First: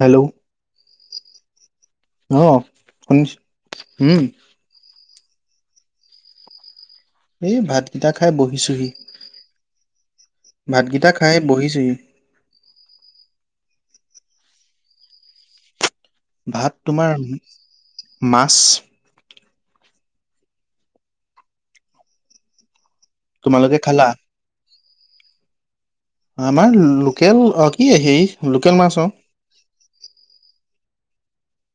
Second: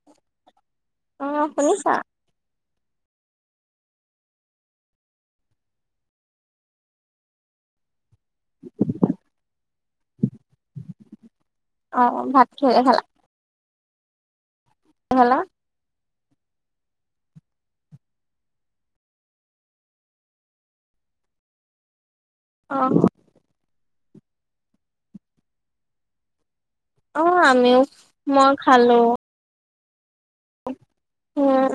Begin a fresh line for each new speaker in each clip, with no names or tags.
Hello.
অ শুনিছা?
অ শুনিছো উম। এই ভাতকেইটা খাই বহিছোহি। ভাতকেইটা খাই বহিছোহি।
অ ভাত কিহেৰে খালা? হেলল'?
ভাত তোমাৰ মাছ
অ।
তোমালোকে খালা? আমাৰ লোকেল অ কি সেই
মই
লোকেল মাছ
খালো।
অ।
উম।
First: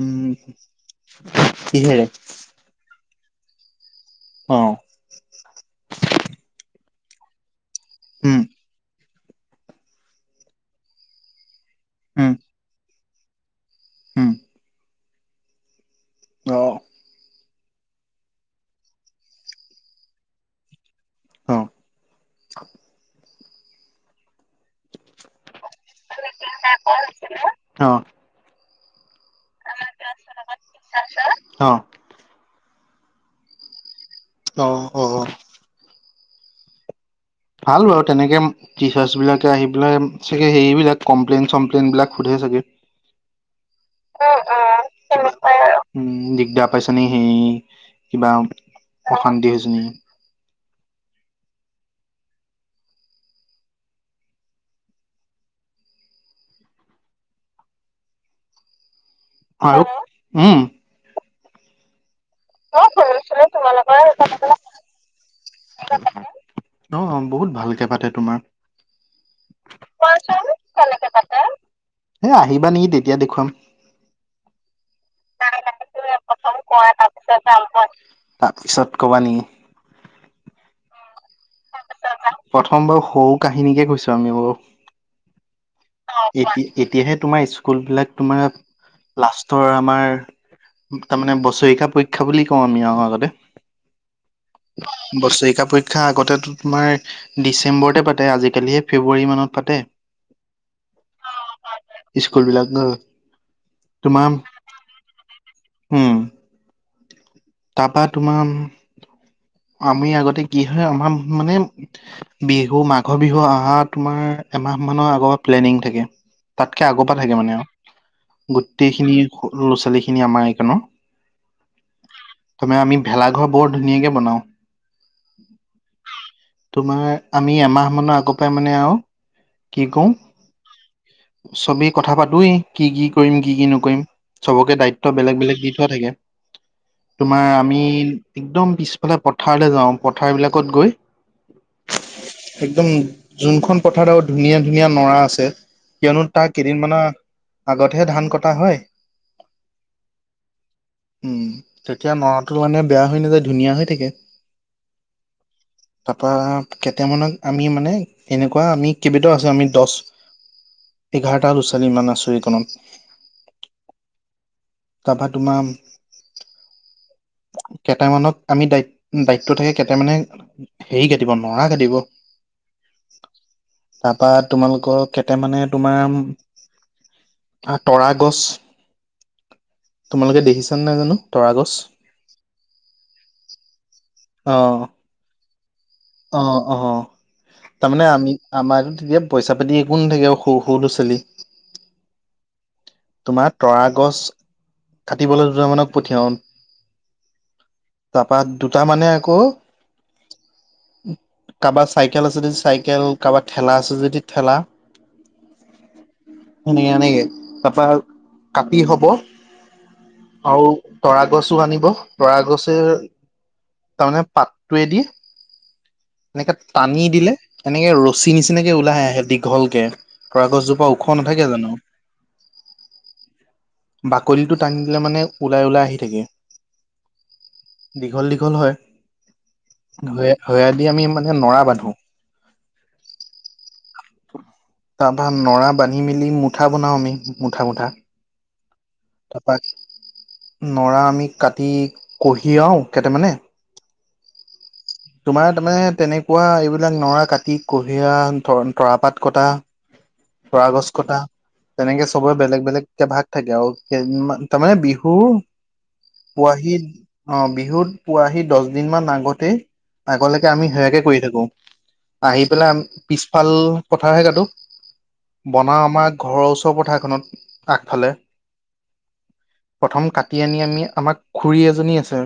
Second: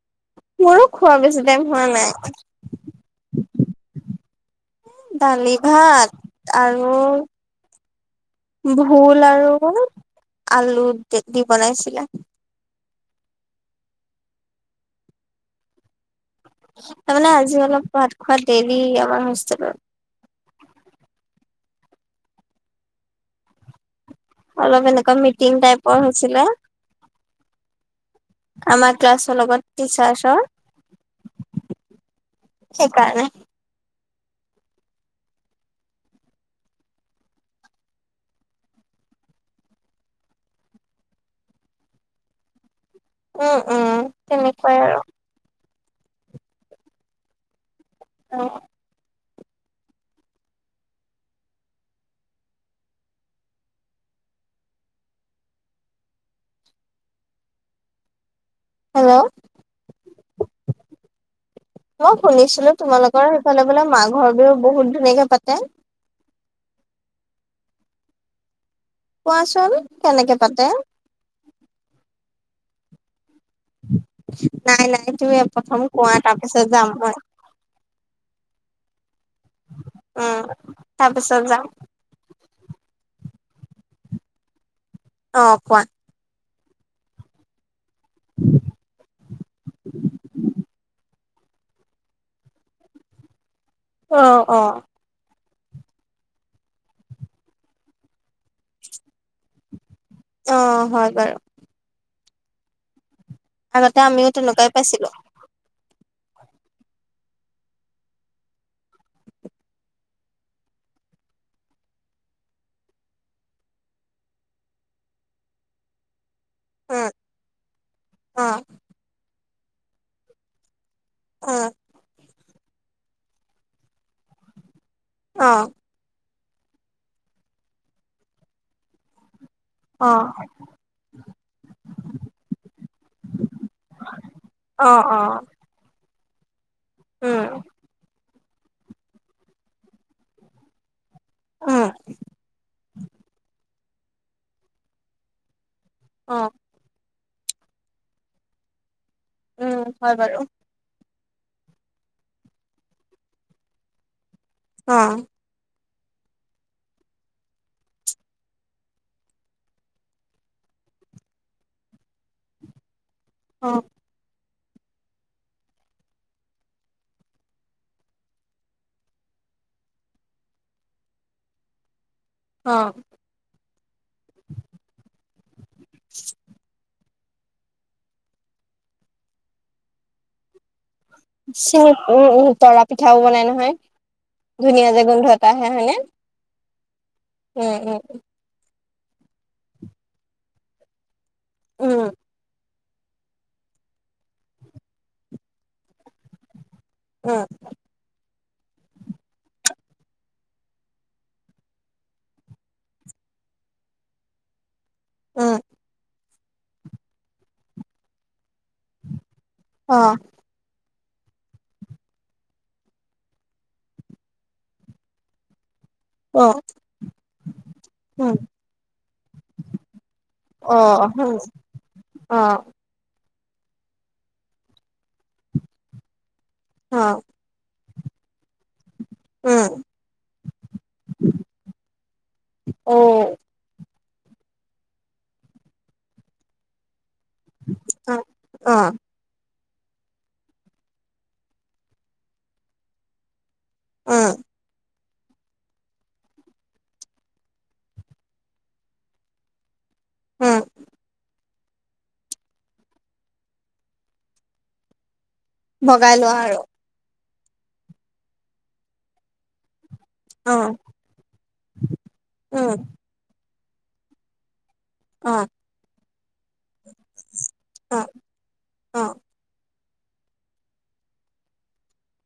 উম
মোৰো খোৱা বেছি টাইম হোৱা
কিহেৰে
নাই।
অ।
দালি ভাত আৰু
উম
ভোল আৰু আলু দি দি বনাইছিলে।
হম।
তাৰ মানে আজি অলপ ভাত খোৱাত দেৰি আমাৰ হোষ্টেলত।
অ
অলপ এনেুৱা মিটিং াইপৰ হৈছিল
অ
আমাক ক্লাছৰ লগত টিচাৰছৰ
অ
সেইকাৰণে
অ অ ভাল বাৰু তেনেকে টিচাৰ্চ বিলাকে আহি পেলাই চাগে সেইবিলাক কমপ্লেইন চমপ্লেইন বিলাক সোধে চাগে
উম, উম, তেনেকুৱাই আৰু।
উম দিগদাৰ পাইছা ন সেই কিবা অশান্তি সজনী
হেল্ল'
হয় উম
মই শুনিছিলো
মই
তোমালোকৰ
শুনিছিলো
সেইফালে বোলে
তোমালোকৰ
মা ঘৰ বি বহুত ধুনীয়াকে পাতে
উ অঁ অঁ বহুত ভালকৈ পাতে তোমাৰ
কোৱাচোন কেনেকে
কোৱাচোন
পাতে
কেনেকে পাতে? এ আহিবা নেকি তেতিয়া দেখুৱাম
নাই নাই তুমি এপথম কোৱা তাৰপ
তাৰ পিছত কবা নেকি
উম তাৰপিছত যাম
প্ৰথম বাৰু সৰু কাহিনীকে কৈছো আমি বাৰু
অ কোৱা,
এতি-এতিয়াহে তোমাৰ স্কুল বিলাক, তোমাৰ লাষ্টৰ আমাৰ তাৰ মমানে বছৰেকা পৰীক্ষা বুলি কওঁ আমি আহৰ আগতে,
অ, অ,
বছৰিকা পৰীক্ষা আগতে টো তোমাৰ ডিচেম্বৰতে পাতে আজিকালিহে ফেব্ৰুৱাৰী মানত পাতে।
অ, হয় বাৰু।
স্কুল বিলাক [inaudible]
আগতে
তোমাৰ
আমিও তেনেকুৱাই পাইছিলোঁ।
উম, তাৰপা তোমাৰ আমি আগতে কি হয় আমাৰ মানে, বিহু মাঘৰ বিহু অহা তোমাৰ এমাহ মানৰ আগৰ প্লেনিং থাকে। তাতকে আগৰ
উম
পৰা থাকে মানে
অ
আৰু। গোটেইখিনি ল'ৰা ছোৱালী খিনি আমাৰ এইকণনৰ।
অ,
তাৰমানে আমি ভেলাঘৰ বৰ ধুনীয়াকে বনাও,
অ,
তোমাৰ আমি এমাহ মানৰ আগৰ পৰাই মানে আৰু কি
অ,
কওঁ চবেই কথা পাতোয়েই, কি কি কৰিম কি কি নকৰিম। চবকে
অ
দায়িত্ব
অ
বেলেগ বেলেগ দি থোৱা থাকে।
উম
তোমাৰ আমি একদম পিছফালে পথাৰলৈ যাওঁ পথাৰ বিলাকত গৈ,
উম
একদম যোনখন পথাৰ আৰু ধুনীয়া ধুনীয়া নৰা আছে, কিয়নো
অ
তাৰ কেইদিনমানানৰ আগতহে ধান কটা হয়,
উম, হয় বাৰু।
উম, তেতিয়া নৰাটো মানে বেয়া হৈ নাযায় ধুনীয়া হৈ থাকে।
অ,
[unintelligible] তাৰাপৰা কেইটামানক আমি মানে এনেকুৱা আমি কেইবটাও আছোঁ আমি দহ এঘাৰটা ল'ৰা ছোৱালী মান আছোঁ এইকনত।
অ,
তাৰাপা তোমাৰ কেইটামানক আমি দায়িত-দায়িত্ব থাকে কেইটামানে হেৰি কাটিব নৰা কাটিব,
অ,
তাৰপা তোমালোকৰ কেইটা মানে তোমাৰ আৰু তৰা গছ, তোমালোকে দেখিছানে নাই জানো? তৰা গছ
[inaudible] উম, উম তৰা পিঠাও বনাই নহয়, ধুনীয়া যে গোন্ধ এটা আহে হয়নে?
অ, অ,
উম উম
তাৰমানে আমি আমাৰতো তেতিয়া পইচা পাতি একো নাথাকে সৰু সৰু ল'ৰা ছোৱালী,
উম,
তোমাৰ তৰা গছ কাটিবলৈ দুটা মানক পঠিয়াও,
অ,
তাৰাপা দুটা মানে আকৌ কাৰোবাৰ চাইকেল আছে যদি চাইকেল কাৰোবাৰ ঠেলা আছে যদি ঠেলা,
উম
সনেকে এনেকে তাৰপা কাটি হব
অ,
আৰু তৰা গছোঁ আনিব তৰা গছে তাৰমানে পাতটোৱে দি
অ
এনেকে টানি দিলে তেনেকে ৰছী
উম
নিচিনাকে ওলাইে আহে দীঘলকে পৰা
অ
গছজোপা ওখ নাথাকে জানো
অ
বাকলিটো টান দিলে মানে ওলাই ওলাই আহি থাকে
অ
দীঘল দীঘল হয়
উম
সয়া দি আমি মানে নৰা বান্ধো
অ
তাৰ পৰাৰা নৰা বান্ধি মেলি মুঠা বনাও আমি মুঠা মুঠা
অ অ
ত নৰা আমি কাটি কঢ়ি আও কেইটামানে
অ
তোমাৰ তাৰ মানে তেনেকুৱা এইবিলাক নৰা কাটি কুঁহিয়া তৰাপাত কটা
উম
পৰাাগছ কটা তেনেকে চবৰে বেলেগ বেলেগ এ ভাগ থাকে আৰু তাৰমানে বিহু
ভগাই লোৱা আৰু
পোৱাহি আহ বিহুত পোৱাহি দহ দিন মান আগতে আগলৈকে
অ
আমি সেয়াকে কৰি থাকো আহি
উম
পেলাই পিছফাল কথা হে কটো
অ
বনাও আমাৰ ঘৰৰ ওচৰ পথাৰখনত
অ
আগফালে
অ
প্ৰথম কাটি আনি আমি আমাৰ খুৰী এজনী আছে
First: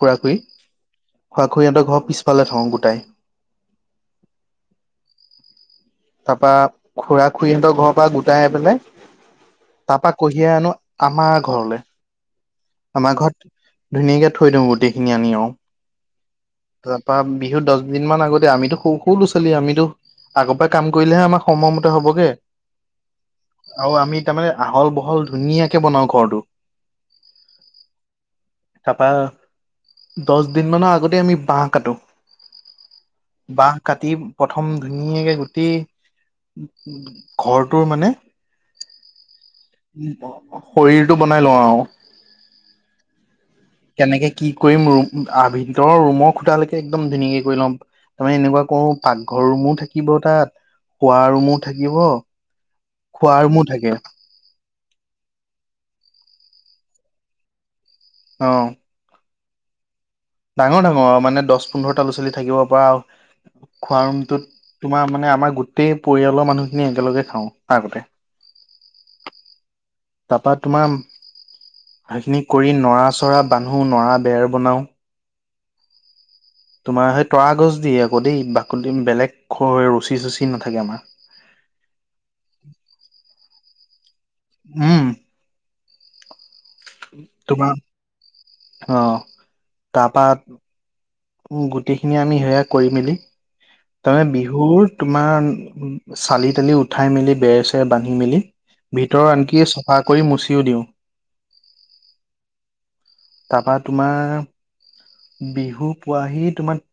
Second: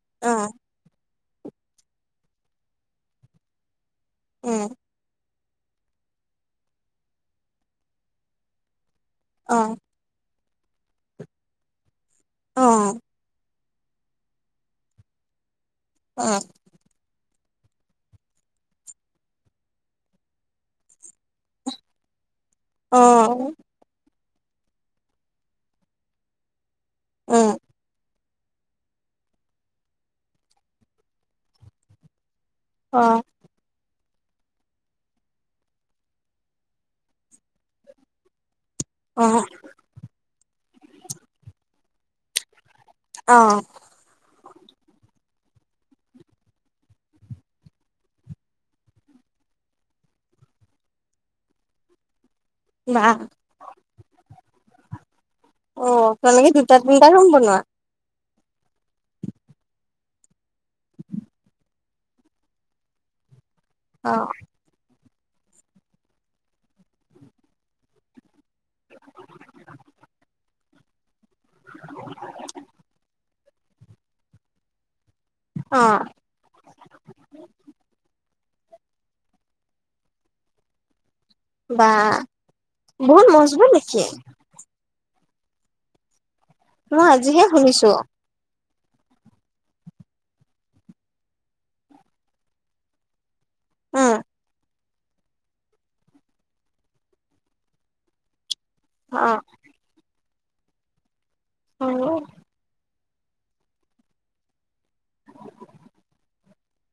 খুৰা
অ
খুৰী খোৱা খু সিহঁৰ ঘৰ পিছফালে থাকওঁ গোটাই
উম
তাৰ পৰাা খুৰা খুৰীহঁতৰ ঘৰৰ পৰা গোটাই আহি পেলাই
অ
তাৰপা কঢ়িয়াই আনো আমাৰ ঘৰলৈ
অ
আমাৰ ঘৰত ধুনীয়াকে থৈ দিওঁ গোটেইখিনি আনি আৰু
অ
তাৰপৰা বিহুৰ দহ দিন মমান আগতে আমিতো স সৰু ল'ৰা ছোৱালী আমিতো আগৰ পৰা কাম কৰিলেহে আমাৰ সময়মতে হ'বগে
অ
আৰু আমি তাৰমানে আহল বহল ধুনীয়াকে বনাও ঘৰটো
অ
তাপা দহ দিন মানৰ আগতে আমি বাহ কাটো
অ
বাহ কাটি প্ৰথম ধুনীয়াকে গুটি ঘৰটোৰ মানে
অ
শৰীৰটো বনাই লওঁ আৰু
অ
কেনেকে কি কৰিম ম ভিতৰৰ ৰুমৰ খুটালৈকে একদম ধুনীয়াকে কৰি ল'ম তাৰমানে এনেকুৱা কৰো পাকঘৰ ৰুমো থাকিব তাত খোৱা ৰুমো থাকিব
বা
খোৱা ৰুমো থাকে
অ তেনেকে দুটা তিনিটা [unintelligible] বনোৱা
অ ডাঙৰ ডাঙৰ আহ মানে দহ পোন্ধৰটা লৰা ছোৱালী থাকিব পৰা খোৱা
অ
ৰুমটোত তোমাৰ মানে আমাৰ গোটেই পৰিয়ালৰ মানুহখিনি একেলগে খাওঁ আ আগতে
[inaudible]
বা তোমাৰ সেইখিনি কৰি নৰা চৰা বান্ধো নৰা বেৰ বনাও
অ
তোমাৰ সেই তৰা গছ দিয়ে আকৌ দেই বাকলি বেলেগ ৰচী চচি নাথাকে আমাৰ
বা বহুত মজবুত নেকি
উম
মই আজিহে
তোমাৰ
শুনিছো
অ তাৰপা গোটেইখিনি আমি সেয়া কৰি মেলি
উম
তাৰমানে বিহুৰ তোমাৰ চালি তালি উঠাই মেলি বেৰ চেৰ বান্ধি মেলি
অ
ভিতৰৰ আনকি চাফা কৰি মচিও দিওঁ।
অ'।
তাৰপা তোমাৰ বিহু পোৱাহি তোমাৰ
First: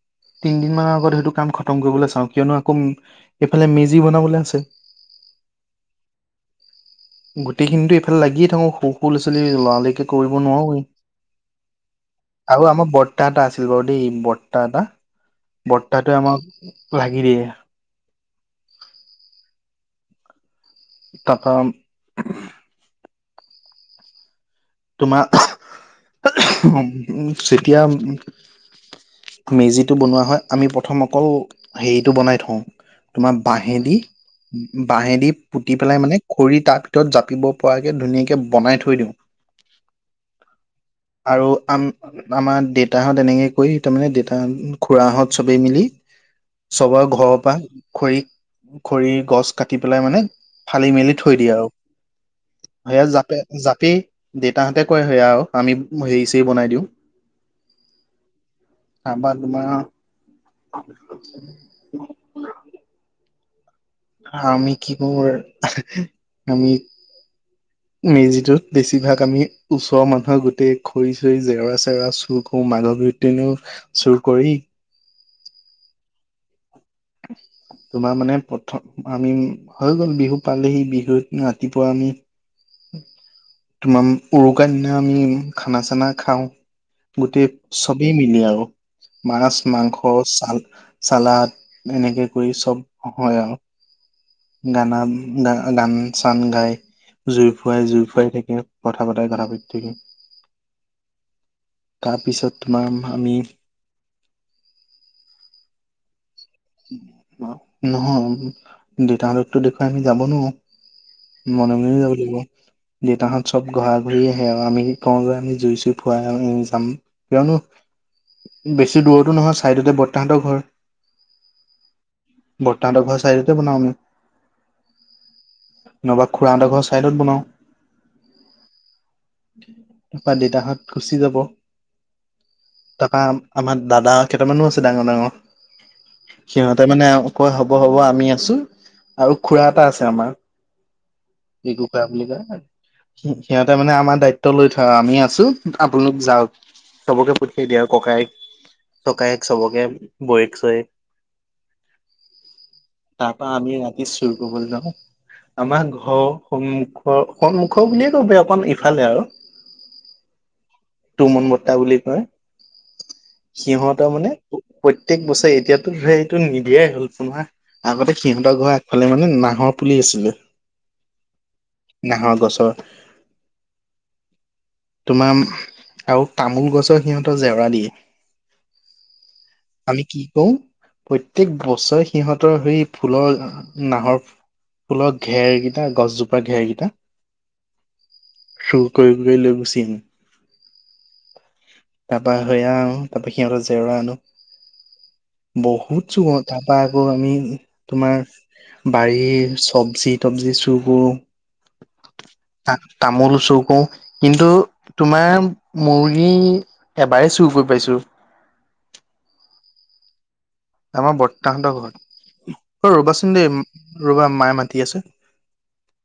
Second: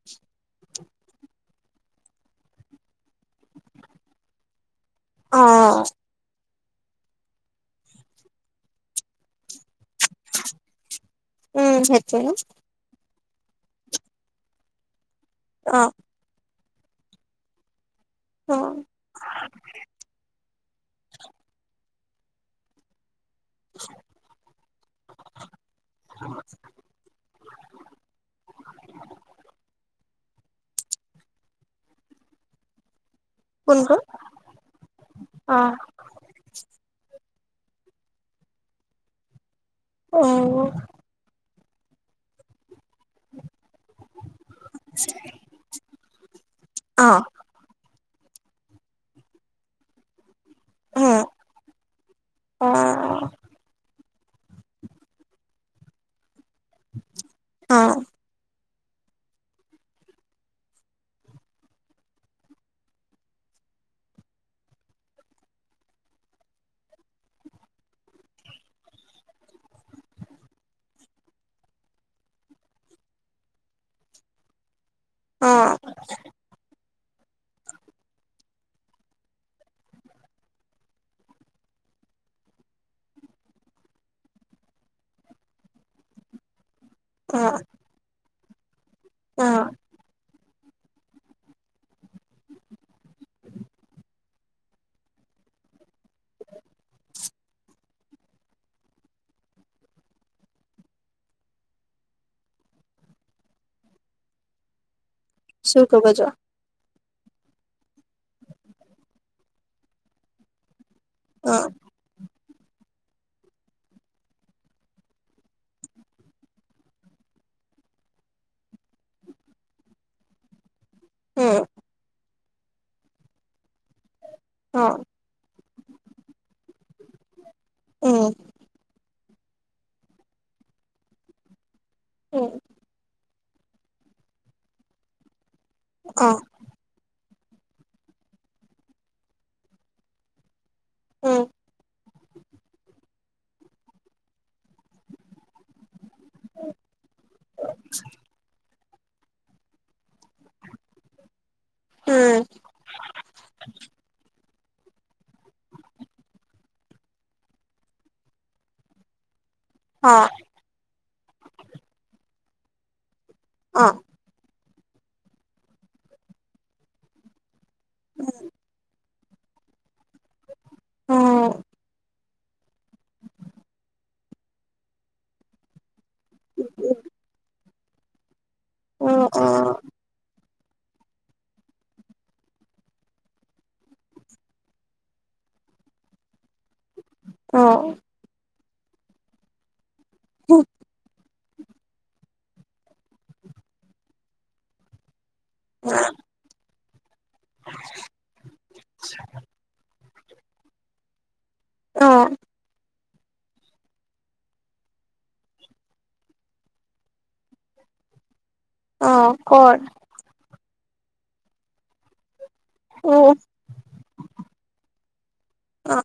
তিনিদিন মানৰ আগত সেইটো কাম খতম কৰিবলৈ চাওঁ কিয়নো আকৌ এইফালে মেজি বনাবলৈ আছে।
অ'।
গোটেইখিনিতো এইফালে লাগিয়ে থাকো সৰু ল'ৰা ছোৱালী লৰালৰিকে কৰিব নোৱাৰোৱেই।
উম, [unintelligible]
আৰু আমাৰ বৰ্তা এটা আছিল বাৰু দেই বৰ্তা এটা
অ
বৰ্তাটো আমাৰ লাগি দিয়ে।
অ'। [unintelligible]
তাৰপা
[inaudible]
তোমাৰ যেতিয়া মেজিটো বনোৱা হয় আমি প্ৰথম অকল হেৰিটো বনাই থওঁ। তোমাৰ
কোনটো
বাহেদি বাহেদি
অ
পুতি পেলাই মানে খৰি তাৰ ভিতৰত জাপিব পৰাকৈ ধুনীয়াকৈ বনাই থৈ দিওঁ
অ'।
আৰু আম আমাৰ দেতাহঁত তেনেকে কৰি তাৰমানে দেতাহ খুৰা হঁত চবেই মিলি চবৰ
অ
ঘৰৰ পৰা খৰি খৰিৰ গছ কাটি পেলাই মানে ফালি মেলি
উম
থৈ দিয়ে আৰু
অ
সেইয়া জাপি জাপি দেউতাহঁতে কৰে সেয়া আৰু আমি হেৰি চেৰি বনাই দিওঁ।
অ
তাৰপা তোমাৰ [inaudible] আমি কি কৰোঁ আমি মেজিটোত বেছিভাগ আমি ওচৰৰ মানুহৰ গোটেই খৰি চৰি জেওৰা চেওৰা চুৰ কৰো মাঘৰ বিহুত এনেও চুৰ কৰেই।
অ'।
[inaudible] তোমাৰ মানে প্ৰথম আমি হৈ গ'ল বিহু পালেহি বিহুত ৰাতিপুৱা আমি তোমাৰ উৰুকাৰ দিনা আমি খানা চানা খাও।
অ
গোটেই চবেই মিলি আৰু মাছ
অ
মাংস চাল চালাড। এনেকে কৰি চব হয় আৰু। গানা গা গান চান গাই জুই ফুৱাই জুই ফুৱাই থাকে। কথা পতাই কথা পাতি থাকি তাৰপিছত তোমাৰ আমি
চুৰ কৰিব যোৱা।
নহয় দেউতা হঁতক দেখুৱাইটো আমি যাব নোৱাৰোঁ। মনে মনেই যাব লাগিব। দেউতাহঁত চব ঘৰা ঘৰি আহে আৰু আমি কওঁ যে আমি জুই চুই ফুৱাই যাম। কিয়নো বেছি দূৰৰতো নহয় ছাইডতে বৰ্তা হঁতৰ ঘৰ।
অ'।
বৰ্তা হঁতৰ ঘৰৰ চাইদতে বনাও আমি।
অ'।
নহবা খুৰা হঁতৰ ঘৰৰ চাইডত বনাওঁ।
উম।
তাৰপৰা দেউতাহঁত গুচি যাব তাৰপা আমাৰ দাদা কেইটামানো আছে ডাঙৰ, ডাঙৰ।
অ'।
সিহঁতে মানে কয় হ'ব, হ'ব আমি আছোঁ আৰু খুৰা এটা আছে আমাৰ। [unintelligible] বুলি কয়, সিহঁতে মানে আমাৰ দায়িত্ব লৈ থয় আৰু আমি আছোঁ। আপোনালোক যাওঁক চবকে পঠিয়াই দিয়ে আৰু ককায়েক। ককায়েক চবকে বৌয়েক চৌয়েক।
উম।
তাৰপা আমি ৰাতি চুৰ কৰিবলে যাওঁ। আমাৰ ঘৰৰ সন্মুখৰ, সন্মুখৰ বুলিয়ে ক'ব অকমান ইফালে আৰু।
অ'।
তুমন বৰ্তা বুলি কয় সিঁহতৰ মানে প্ৰত্যেক বছৰে এতিয়াতোটো [unintelligible] নিদিয়াই হ'ল তোমাৰ, আগতে সিহঁতৰ ঘৰ আগ ফালে মানে নাহৰ পুলি আছিলে।
অ'।
নাহৰ গছৰ তোমাৰ আৰু তামোল গছৰ সিহঁতৰ জেওৰা দিয়ে।
অ', অ'।
আমি কি কৰোঁ প্ৰত্যেক বছৰে সিহঁতৰ সেই ফুলৰ নাহৰ ফু ফুলৰ ঘেৰকিটা গছজোপা ঘেৰকিটা
অ'।
চুৰ কৰি, কৰি লৈ গুচি আহোঁ।
[inaudible]
তাৰপা সেয়া আনো, তাৰপা সিহঁতৰ জেওৰা আনো বহুত চুৰ কৰোঁ তাৰপা আকৌ আমি তোমাৰ বাৰীৰ চবজি তবজি চুৰ কৰোঁ।
অ'।
তা-তামোল চুৰ কৰোঁ, কিন্তু তোমাৰ মুৰ্গী এবাৰেই চুৰ কৰি পাইছোঁ।
অ', ক'ত?
আমাৰ বৰ্তাহঁতৰ ঘৰত, অ, ' ৰ'বাচোন দেই ৰ'বা মায়ে মাতি আছে।
অ'।